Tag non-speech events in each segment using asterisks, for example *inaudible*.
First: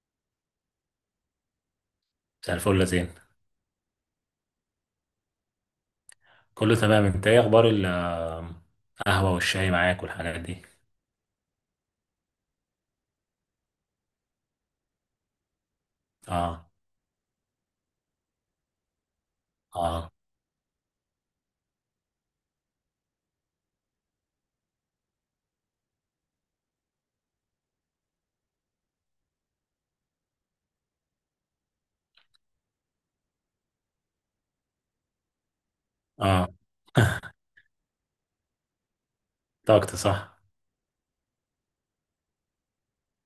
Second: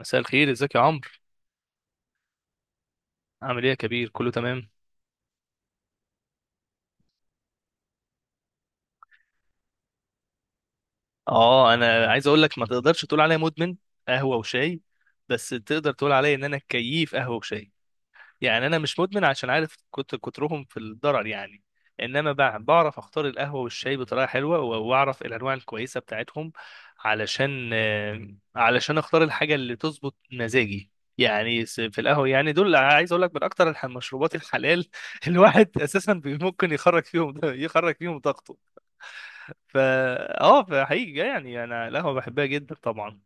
مساء الخير، ازيك يا عمرو؟ زي الفل يا زين. عامل ايه يا كبير، كله تمام؟ كله تمام. انت ايه اخبار القهوة والشاي معاك والحاجات دي؟ اه انا عايز اقول لك، ما تقدرش تقول عليا مدمن قهوه وشاي، بس تقدر تقول عليا ان انا اه، كيف قهوه وشاي. يعني انا مش مدمن عشان عارف اه، كنت كترهم في الضرر يعني. انما بعرف اختار القهوه والشاي بطريقه حلوه واعرف الانواع الكويسه بتاعتهم، علشان اختار الحاجه اللي تظبط مزاجي. يعني في القهوه، يعني دول عايز اقول لك من اكتر المشروبات الحلال *laughs* الواحد اساسا اه، ممكن يخرج فيهم طاقته. طاقت صح. فا اه فحقيقي يعني انا القهوه بحبها جدا طبعا.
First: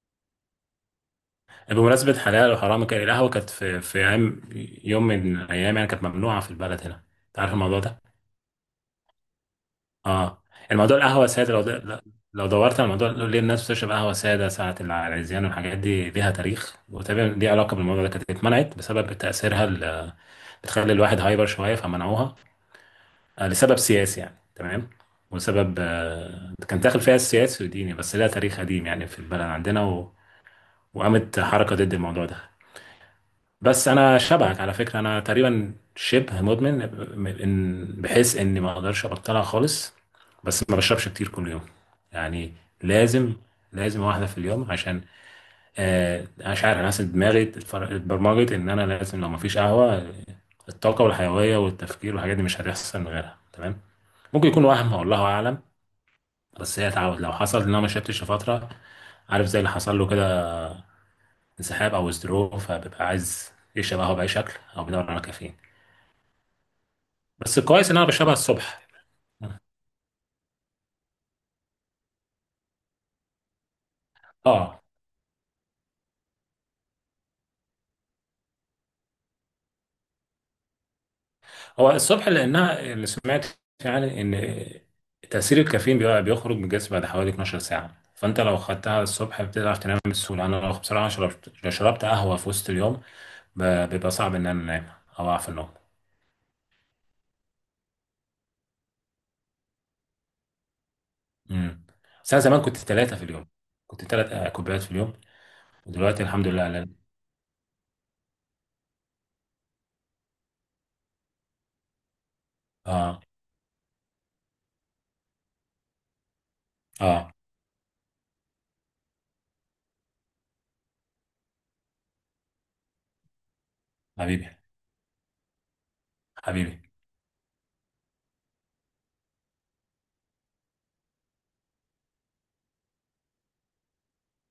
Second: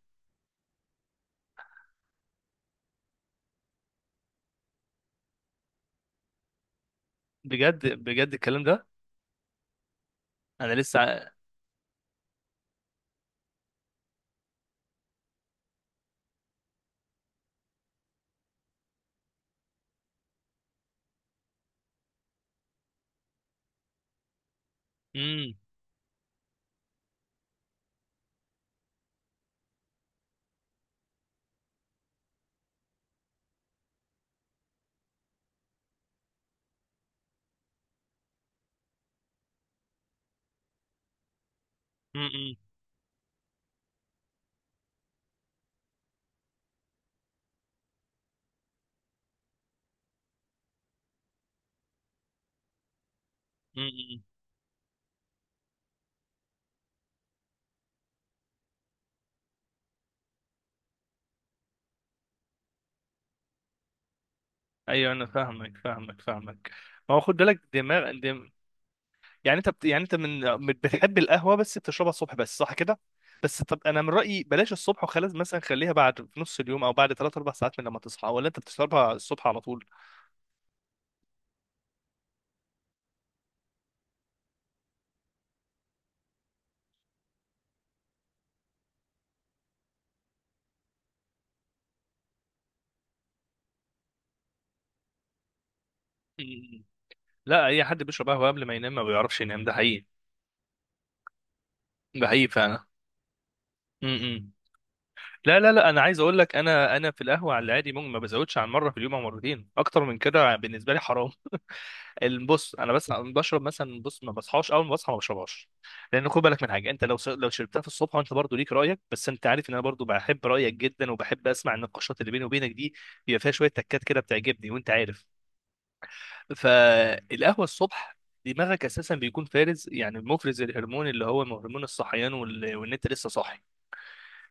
بمناسبة حلال وحرام، القهوة كانت في ايام، يوم من ايام يعني، كانت ممنوعة في البلد هنا. انت عارف الموضوع بجد ده؟ بجد الكلام ده؟ اه. انا الموضوع القهوة لسه. سادة، لو دورت على الموضوع ليه الناس بتشرب قهوة سادة ساعة العريزيان والحاجات دي، ليها تاريخ وتقريبا ليها علاقة بالموضوع ده. كانت اتمنعت بسبب تأثيرها بتخلي الواحد هايبر شوية فمنعوها. لسبب سياسي يعني. تمام. امم، وسبب كان داخل فيها السياسي والديني، بس لها تاريخ قديم يعني في البلد عندنا، وقامت حركة ضد الموضوع ده. بس أنا شبهك على فكرة. أنا تقريبا شبه مدمن، بحيث إني ما أقدرش أبطلها خالص. بس ما بشربش كتير كل يوم، امم، يعني امم. لازم لازم واحدة في اليوم عشان، أنا مش عارف، أنا حاسس دماغي اتبرمجت إن أنا لازم، لو مفيش قهوة الطاقة والحيوية والتفكير والحاجات دي مش هتحصل من غيرها. تمام. إمم، إمم. ممكن يكون وهم والله اعلم، بس هي تعود. لو حصل ان انا ما شربتش لفتره، عارف زي اللي حصل له كده انسحاب او ازدروب، فبيبقى عايز يشرب قهوه باي شكل او بيدور ايوه على انا كافيين. فاهمك فاهمك فاهمك. ما هو خد بس بالك كويس ان انا دماغ بشربها الصبح. يعني يعني انت بتحب القهوه بس بتشربها الصبح بس، صح كده؟ بس طب انا من رايي بلاش اه. الصبح، وخلاص مثلا خليها بعد في نص اليوم او بعد 3 4 ساعات من لما تصحى، ولا انت بتشربها الصبح على طول؟ هو الصبح لانها اللي سمعت يعني، ان تاثير الكافيين بيبقى بيخرج من الجسم بعد حوالي 12 ساعه، فانت لو خدتها الصبح بتعرف تنام بسهوله. انا لو بصراحه شربت لو شربت قهوه في وسط اليوم بيبقى صعب ان انا انام او اعرف النوم. مم. لا، اي حد بيشرب قهوه قبل ما ينام ما بيعرفش ينام، ده حقيقي. امم. ده بس انا حقيقي زمان كنت فعلا. ثلاثه في اليوم، كنت مم. ثلاث كوبايات في اليوم. لا لا لا، انا عايز ودلوقتي اقول الحمد لك، لله. على انا في القهوه على العادي ممكن ما بزودش عن مره في اليوم او مرتين، اكتر من كده بالنسبه لي حرام. بص، انا بس اه، بشرب مثلا، بص، ما بصحاش اول ما بصحى ما بشربهاش، لان خد بالك من حاجه، انت لو اه، لو شربتها في الصبح، وانت برضو ليك رايك، بس انت عارف ان انا برضو بحب رايك جدا، وبحب اسمع النقاشات اللي بيني وبينك دي، بيبقى فيها شويه تكات كده حبيبي، بتعجبني وانت عارف. حبيبي، فالقهوه الصبح، دماغك اساسا بيكون فارز، يعني مفرز الهرمون اللي هو هرمون الصحيان، وان انت لسه صاحي.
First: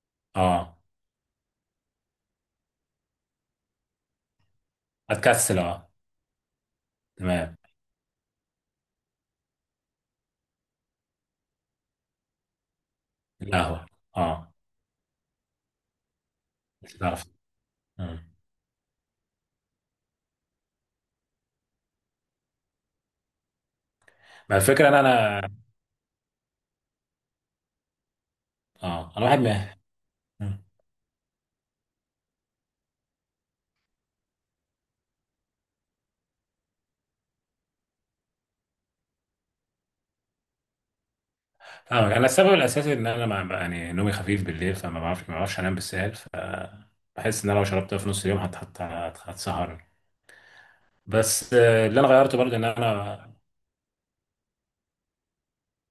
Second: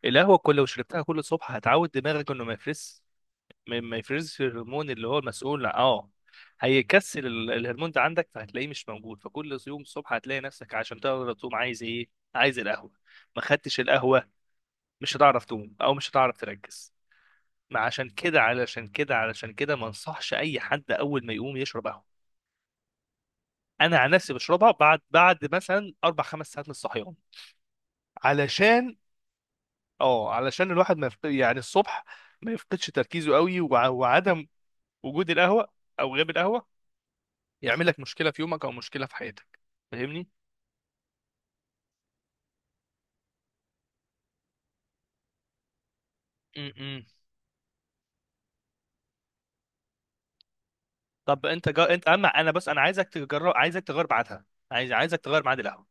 القهوه كل لو اه، شربتها كل صبح، هتعود دماغك انه ما يفرز، ما يفرزش الهرمون اللي هو اتكسل، المسؤول، اه، اه. هيكسل تمام، الهرمون ده عندك، فهتلاقيه مش موجود، فكل يوم الصبح هتلاقي نفسك عشان تقدر تقوم عايز ايه؟ عايز القهوة. ما خدتش القهوه، القهوة اه، مش هتعرف تقوم او مش هتعرف تركز. مش هتعرف. ما عشان مم. كده، علشان كده، علشان كده ما انصحش اي حد اول ما يقوم يشرب قهوة. انا عن نفسي ما بشربها الفكره ان بعد، انا، بعد مثلا اربع خمس ساعات من الصحيان، علشان اه واحد ما. اه، مم. علشان الواحد ما يفق... يعني الصبح ما يفقدش تركيزه قوي، وعدم وجود القهوة او غياب القهوة يعمل لك مشكله في يومك او مشكله في حياتك، فاهمني؟ فاهمك. انا السبب الاساسي ان انا، يعني نومي خفيف بالليل، فما بعرفش، ما بعرفش انام بالسهل. امم. فبحس ان انا لو شربت في نص اليوم هتسهرني. طب بس انت اللي انت، انا اما غيرته انا برضه ان بس انا عايزك انا. تجرب، عايزك تغير ميعادها، عايزك تغير ميعاد القهوه.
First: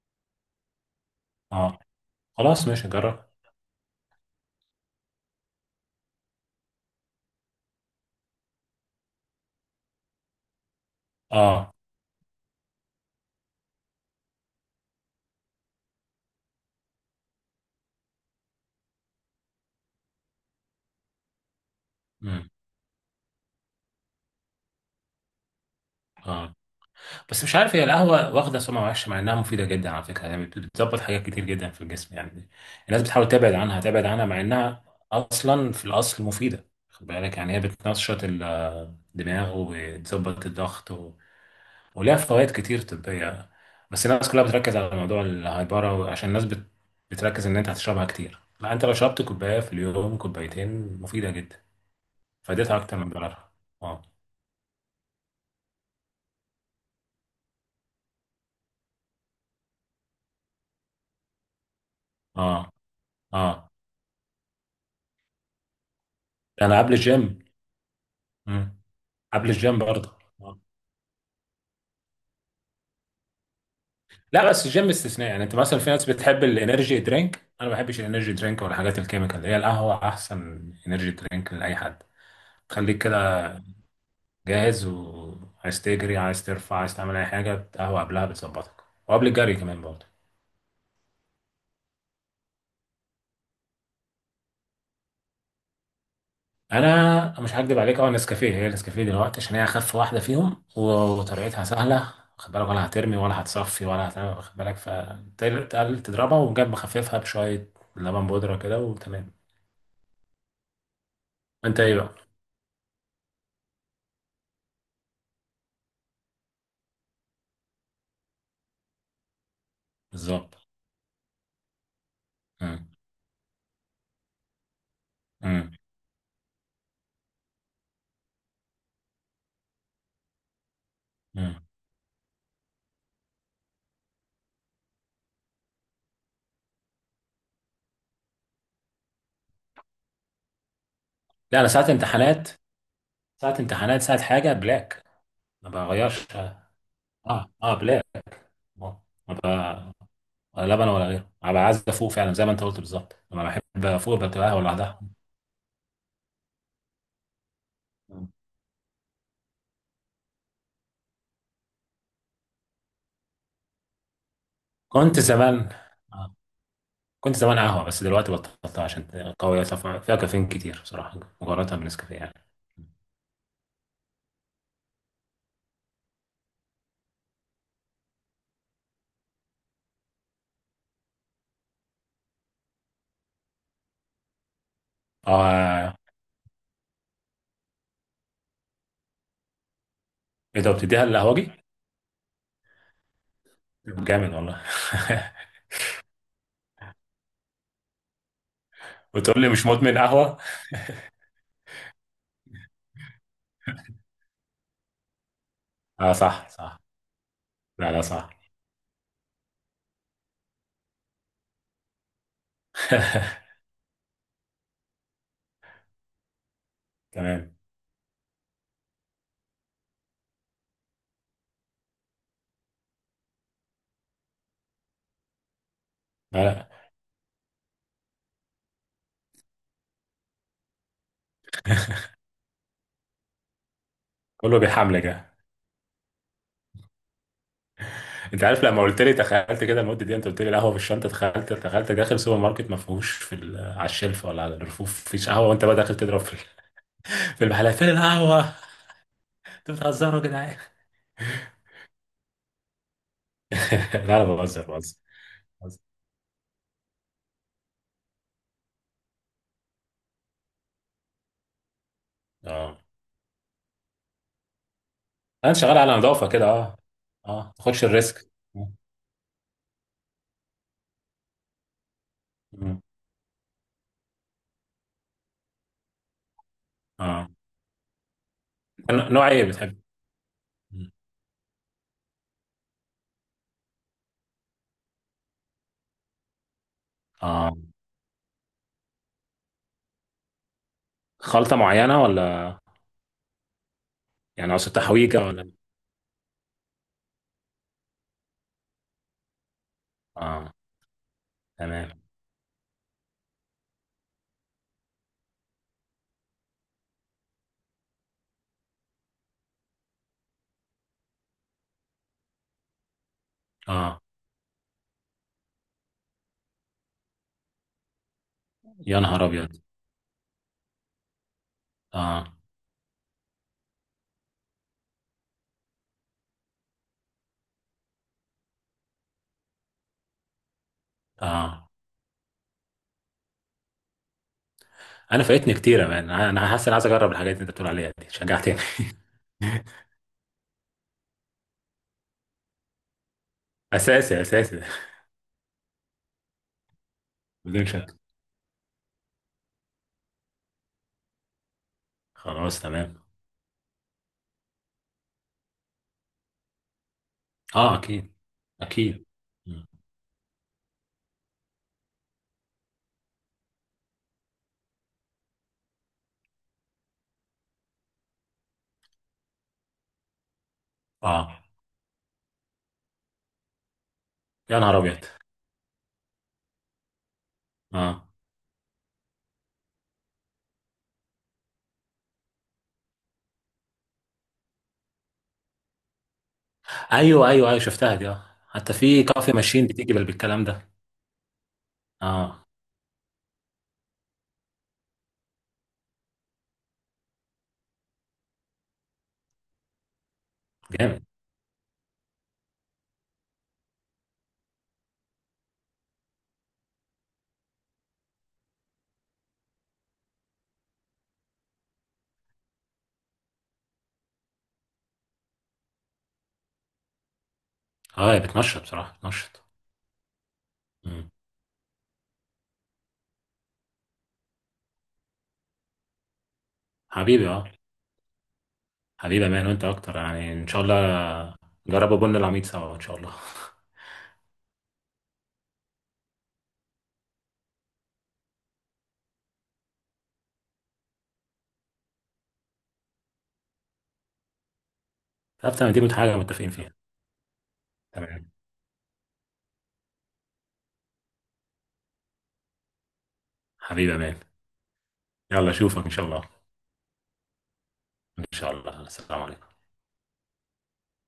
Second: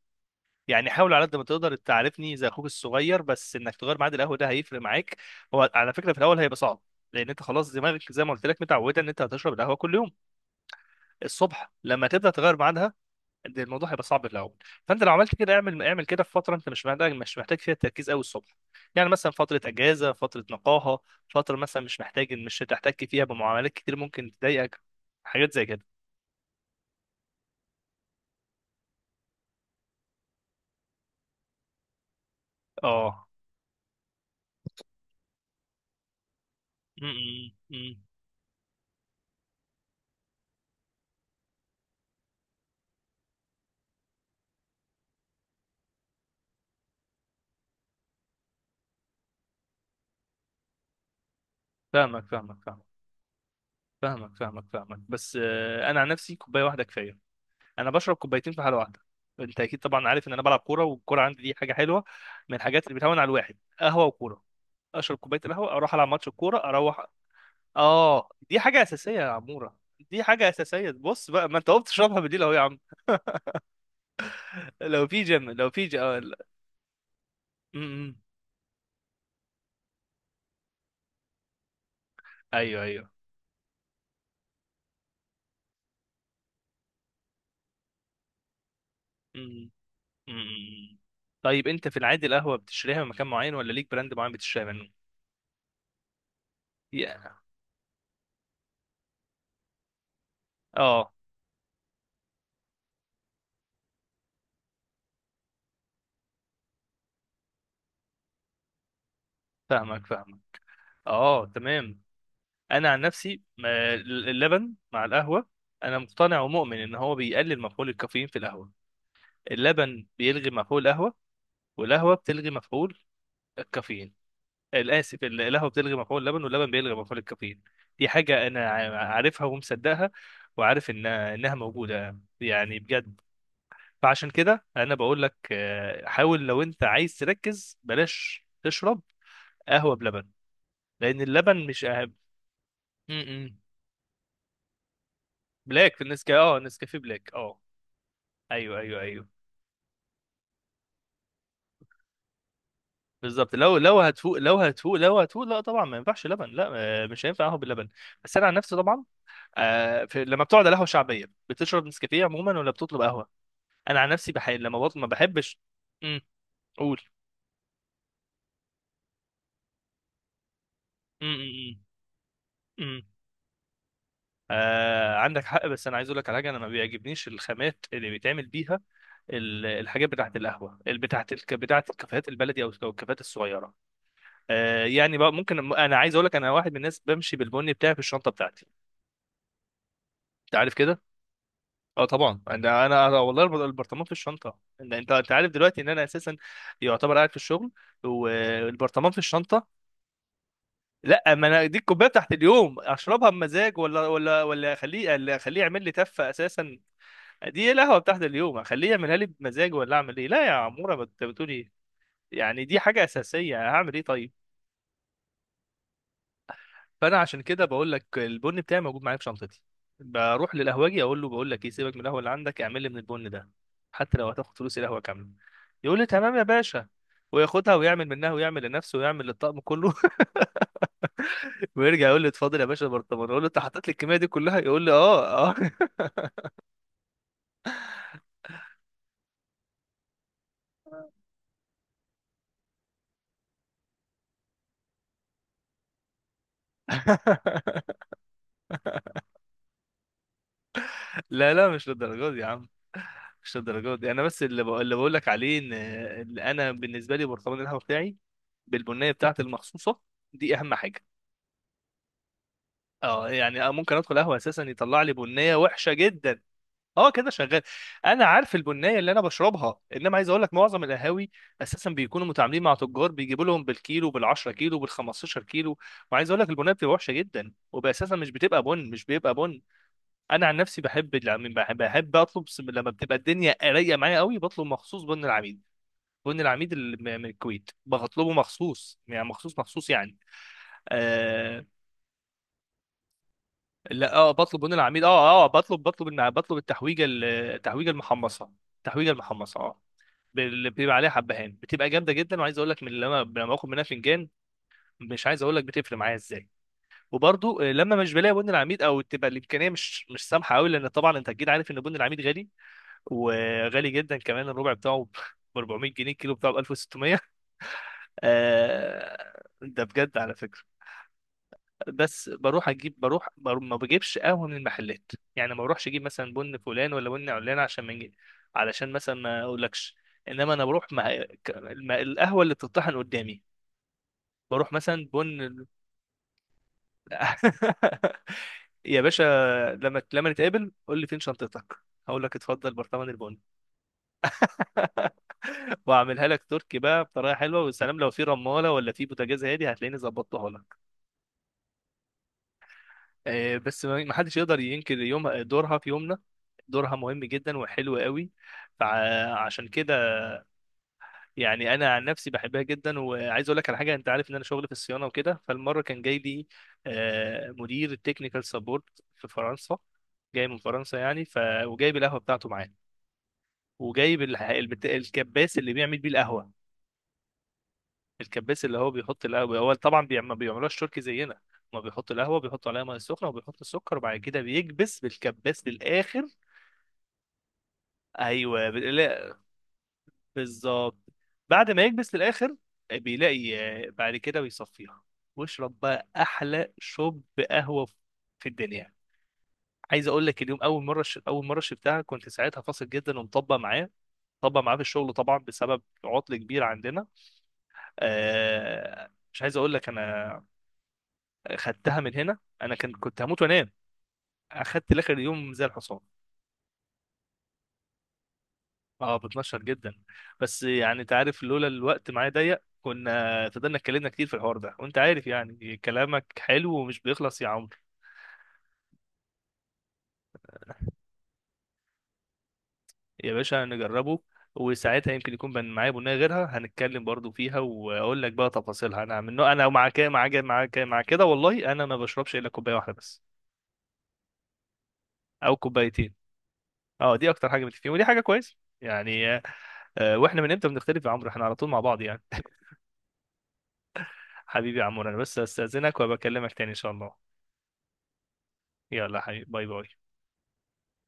يعني حاول على قد ما تقدر، اه، تعرفني زي اخوك خلاص ماشي، الصغير، هجرب. بس انك تغير ميعاد القهوه ده هيفرق معاك. هو على فكره في الاول هيبقى صعب، لان انت خلاص دماغك زي ما قلت لك متعوده ان انت هتشرب القهوه كل يوم الصبح. اه. لما تبدا تغير ميعادها، ده الموضوع هيبقى صعب في الاول. فانت لو عملت كده، اعمل كده في فتره انت مش محتاج فيها تركيز قوي الصبح، يعني مثلا فتره اجازه، فتره نقاهه، فتره مثلا مش محتاج، مم. مش هتحتك فيها بمعاملات كتير ممكن تضايقك، حاجات زي كده. اه. بس مش عارف، هي القهوة واخدة سمعة وحشة، مع إنها مفيدة جدا على فكرة يعني، بتظبط حاجات كتير جدا في الجسم يعني. الناس اه. بتحاول تبعد عنها، تبعد عنها، مع إنها أصلا في الأصل مفيدة. م- خد بالك يعني، هي م- م. بتنشط الدماغ وبتظبط الضغط، وليها فوائد كتير طبية. بس الناس كلها بتركز على موضوع الهايبرة عشان الناس بتركز إن أنت هتشربها كتير. لا، أنت لو شربت كوباية في اليوم، كوبايتين، مفيدة جدا. فاهمك فاهمك فائدتها فاهمك أكتر من ضررها. أه. فاهمك فاهمك فاهمك، بس انا عن نفسي كوبايه واحده كفايه. انا بشرب كوبايتين في حاله واحده، انت اكيد طبعا عارف ان انا بلعب كوره، والكوره عندي دي حاجه حلوه من أه. الحاجات اللي بتهون على الواحد، أه. قهوه وكوره، اشرب كوبايه القهوه اروح العب ماتش الكوره أنا قبل اروح. الجيم. اه، دي حاجة أساسية يا قبل عمورة، الجيم برضه دي حاجة أساسية. بص بقى، ما أنت قمت تشربها بالليل أهو يا عم. لا بس الجيم لو في استثناء يعني. جيم، انت لو مثلا، في في ناس بتحب لا. الانرجي درينك، انا ما م- بحبش م. الانرجي درينك ولا الحاجات الكيميكال. هي القهوه احسن انرجي درينك لاي حد. أيوه تخليك أيوه. كده جاهز، وعايز تجري، عايز ترفع، عايز تعمل اي حاجه. القهوه قبلها بتظبطك، وقبل م- الجري كمان م. برضه. م- م. طيب أنت في العادي القهوة بتشتريها من مكان معين، ولا ليك براند معين بتشتريها منه؟ يا، انا مش هكدب عليك، نسكافيه، هي النسكافيه دلوقتي، عشان هي اخف واحده فيهم اه، وطريقتها سهله. خد بالك، ولا هترمي ولا هتصفي ولا هتعمل. خد بالك، فتقل تضربها وجنب مخففها بشويه لبن بودره كده وتمام. فاهمك فاهمك. اه انت ايه تمام. بقى؟ أنا عن نفسي اللبن مع القهوة، أنا مقتنع ومؤمن إن هو بيقلل مفعول الكافيين في القهوة. اللبن بيلغي بالظبط. مفعول القهوة، والقهوة بتلغي مم. مفعول الكافيين. الاسف، القهوه مم. بتلغي مفعول اللبن، واللبن بيلغي مفعول الكافيين. دي حاجه انا عارفها ومصدقها، وعارف انها مم. موجوده يعني، بجد. فعشان كده انا بقول لك حاول لو انت عايز تركز بلاش تشرب قهوه بلبن، لان لا، اللبن انا مش ساعة أهم. امتحانات، م- ساعة م. امتحانات، ساعة حاجة بلاك. ما بلاك في بغيرش. النسكافيه، اه، النسكافيه بلاك، اه، اه. اه، بلاك. ايوه ما ايوه ايوه. ب- ولا لبن ولا غيره، انا ببقى عايز افوق فعلا زي ما انت قلت بالظبط. لما بالظبط، لو بحب افوق، بتبقى قهوة لوحدها. لو هتفوق، لا طبعا ما ينفعش لبن، لا. مش هينفع قهوه باللبن. مم. بس انا عن نفسي طبعا، آه، في لما بتقعد على قهوه شعبيه بتشرب نسكافيه عموما ولا بتطلب قهوه؟ انا عن نفسي بحب لما بطلب، ما كنت بحبش. زمان امم. آه. قول. كنت زمان قهوة، بس دلوقتي بطلتها عشان قوية، فيها كافيين كتير بصراحة امم، مقارنة بنسكافيه يعني. امم. آه عندك حق، بس انا عايز اقول لك على حاجه، انا ما بيعجبنيش الخامات اللي بيتعمل بيها الحاجات بتاعه القهوه، اللي بتاعه بتاعه الكافيهات البلدي او، أو الكافيهات الصغيره. آه، يعني بقى ممكن انا اه. عايز اقول لك انا واحد من الناس بمشي بالبني بتاعي في الشنطه بتاعتي، انت ايه ده، عارف كده. بتديها للقهوجي؟ اه طبعا، انا انا أنا والله البرطمان طب في جامد الشنطه، والله. إن انت، انت عارف دلوقتي ان انا اساسا يعتبر قاعد في الشغل، والبرطمان *laughs* في وتقول لي مش الشنطه. مدمن قهوة. لا، ما انا دي الكوبايه بتاعت اليوم اشربها بمزاج، ولا اخليه، ولا اخليه يعمل لي اه، تفه صح، اساسا. صح. دي لا، القهوه لا، بتاعت صح. اليوم، اخليه يعملها لي بمزاج ولا اعمل ايه؟ لا يا عموره، ما انت بتقول ايه؟ يعني دي حاجه *laughs* اساسيه، هعمل ايه طيب؟ فانا عشان تمام. كده بقول لك، البن بتاعي موجود معايا في شنطتي. بروح للقهوجي اقول له، بقول لك ايه، سيبك من القهوه اللي عندك، اعمل لي من البن ده، حتى لو هتاخد فلوس القهوه كامله. يقول لي تمام يا آه، باشا، وياخدها ويعمل منها ويعمل لنفسه ويعمل للطقم كله. *laughs* ويرجع يقول لي اتفضل يا باشا برطمان، اقول له انت حطيت لي الكميه دي كلها؟ كله يقول لي بيحملك ده. اه، اه. انت عارف لما قلت لي، تخيلت كده المده دي. انت قلت لي القهوه في الشنطه، تخيلت داخل سوبر ماركت، ما فيهوش في ال- آه، على الشلف ولا على الرفوف مفيش قهوه، وانت بقى داخل تضرب *laughs* في المحلات فين *laughs* القهوه. *laughs* انتوا بتهزروا يا جدعان. لا لا، مش للدرجه دي يا عم، مش *laughs* للدرجه دي. لا، انا انا بس بهزر، اللي بقول، اللي بهزر، بقول لك عليه ان، بهزر. إن انا بالنسبه لي برطمان القهوه بتاعي بالبنيه بتاعتي المخصوصه، دي اهم حاجه. اه، اه، يعني أنا ممكن ادخل قهوه اساسا يطلع لي انا بنيه شغال على وحشه نظافه جدا. كده. اه. اه كده اه، ما شغال. تاخدش انا الريسك. عارف البنيه اللي انا بشربها، انما عايز اقول لك معظم القهاوي اساسا بيكونوا متعاملين مع مم. تجار بيجيبوا لهم بالكيلو، بال10 كيلو، بال15 كيلو، وعايز اقول لك البنيه بتبقى وحشه اه، جدا، وباساسا مش بتبقى بن، مش نوع بيبقى ايه بن بتحب؟ انا عن نفسي مم. بحب العميل، بحب, بحب اطلب لما بتبقى الدنيا قريه معايا قوي بطلب مخصوص بن العميد. بن العميد اللي من اه، الكويت بطلبه مخصوص، يعني مخصوص مخصوص يعني. خلطه آه، معينه ولا؟ لا، اه، يعني بطلب اقصد من العميل، تحويجه اه، اه، ولا؟ بطلب، بطلب بطلب التحويجه التحويجه المحمصه. التحويجه المحمصه، اه، اه، اللي بيبقى عليها حبهان، بتبقى تمام. جامده جدا. وعايز اقول لك، من لما، لما باخد منها فنجان، مش عايز اقول لك بتفرق معايا ازاي. وبرضو لما مش بلاقي بن العميد، او تبقى الامكانيه مش، مش سامحه قوي، لان طبعا انت اكيد عارف ان بن العميد غالي، وغالي اه، جدا كمان. الربع بتاعه ب *laughs* 400 جنيه، الكيلو بتاعه ب 1600. يا نهار آه، ابيض. ده بجد على فكره. بس اه، بروح اجيب، بروح ما بجيبش قهوه من المحلات يعني، ما بروحش اجيب مثلا بن فلان ولا بن علان عشان ما نجي- علشان مثلا ما اقولكش، انما انا بروح مع اه، القهوه اللي بتطحن قدامي. بروح مثلا انا فايتني بن. كتير يا مان. انا، حاسس إني عايز اجرب الحاجات اللي انت بتقول عليها دي. *laughs* شجعتني. يا باشا، *laughs* لما، لما نتقابل قول لي فين شنطتك، هقول لك اتفضل برطمان البن. اساسي اساسي. *laughs* واعملها لك تركي بقى بطريقه حلوه بدون شك. والسلام، لو في رماله ولا في بوتاجاز هادي هتلاقيني ظبطتها لك. خلاص تمام. بس ما، ما حدش يقدر ينكر يوم دورها في يومنا. دورها مهم جدا اه، وحلو اكيد، قوي، اكيد. فعشان مم. كده، يعني انا عن نفسي بحبها جدا. وعايز اقول لك على حاجه، انت عارف ان انا شغلي في الصيانه وكده، فالمره كان جاي لي مدير التكنيكال سبورت في فرنسا، جاي من فرنسا يعني، ف، اه، وجايب القهوه بتاعته معاه، وجايب يا نهار ابيض. الكباس اللي بيعمل بيه القهوه. اه، الكباس اللي هو بيحط القهوه، هو طبعا ما بيعملوش تركي زينا، ما بيحط القهوه، بيحط عليها ميه سخنه وبيحط السكر، وبعد كده بيكبس بالكباس للاخر. ايوه، ايوه، ايوه، شفتها دي اه. ايوه حتى في كافي لا، ماشين بتيجي بالكلام ده. بالظبط. بعد ما يكبس اه، للاخر بيلاقي بعد كده بيصفيها، واشرب بقى احلى شوب قهوه في الدنيا. عايز اقول لك، اليوم اول مره جامد. اول مره شربتها كنت ساعتها فاصل جدا ومطبق معاه، طبق معاه في الشغل طبعا بسبب عطل كبير عندنا. مش عايز اقول لك انا خدتها من هنا، انا كان كنت هموت وانام، اخدت لاخر اليوم زي الحصان. اه، هي بتنشط، بصراحه اه بتنشط. بتنشط جدا. بس يعني مم. انت عارف لولا الوقت معايا ضيق كنا فضلنا اتكلمنا كتير في الحوار ده، وانت عارف يعني كلامك حلو ومش حبيبي، بيخلص يا اه. عمرو. حبيبي يا مان، وانت اكتر يعني ان شاء الله. جربوا بن العميد سوا ان شاء الله. يا باشا نجربه، وساعتها يمكن يكون معايا بنية غيرها هنتكلم برضو فيها، واقول لك بقى تفاصيلها. انا انا مع كده مع كده مع كده مع كده، والله انا ما بشربش الا كوبايه واحده بس، طب او تمام، دي كوبايتين. حاجه متفقين فيها. اه دي اكتر حاجه بتفيد، ودي حاجه تمام. كويسه يعني. واحنا من امتى بنختلف يا عمرو؟ احنا على طول مع بعض يعني. *laughs* حبيبي يا مان. حبيبي يا عمرو، انا بس يلا اشوفك ان استاذنك شاء الله. وبكلمك تاني ان شاء الله. ان شاء الله، يلا يا السلام حبيبي، عليكم. باي باي.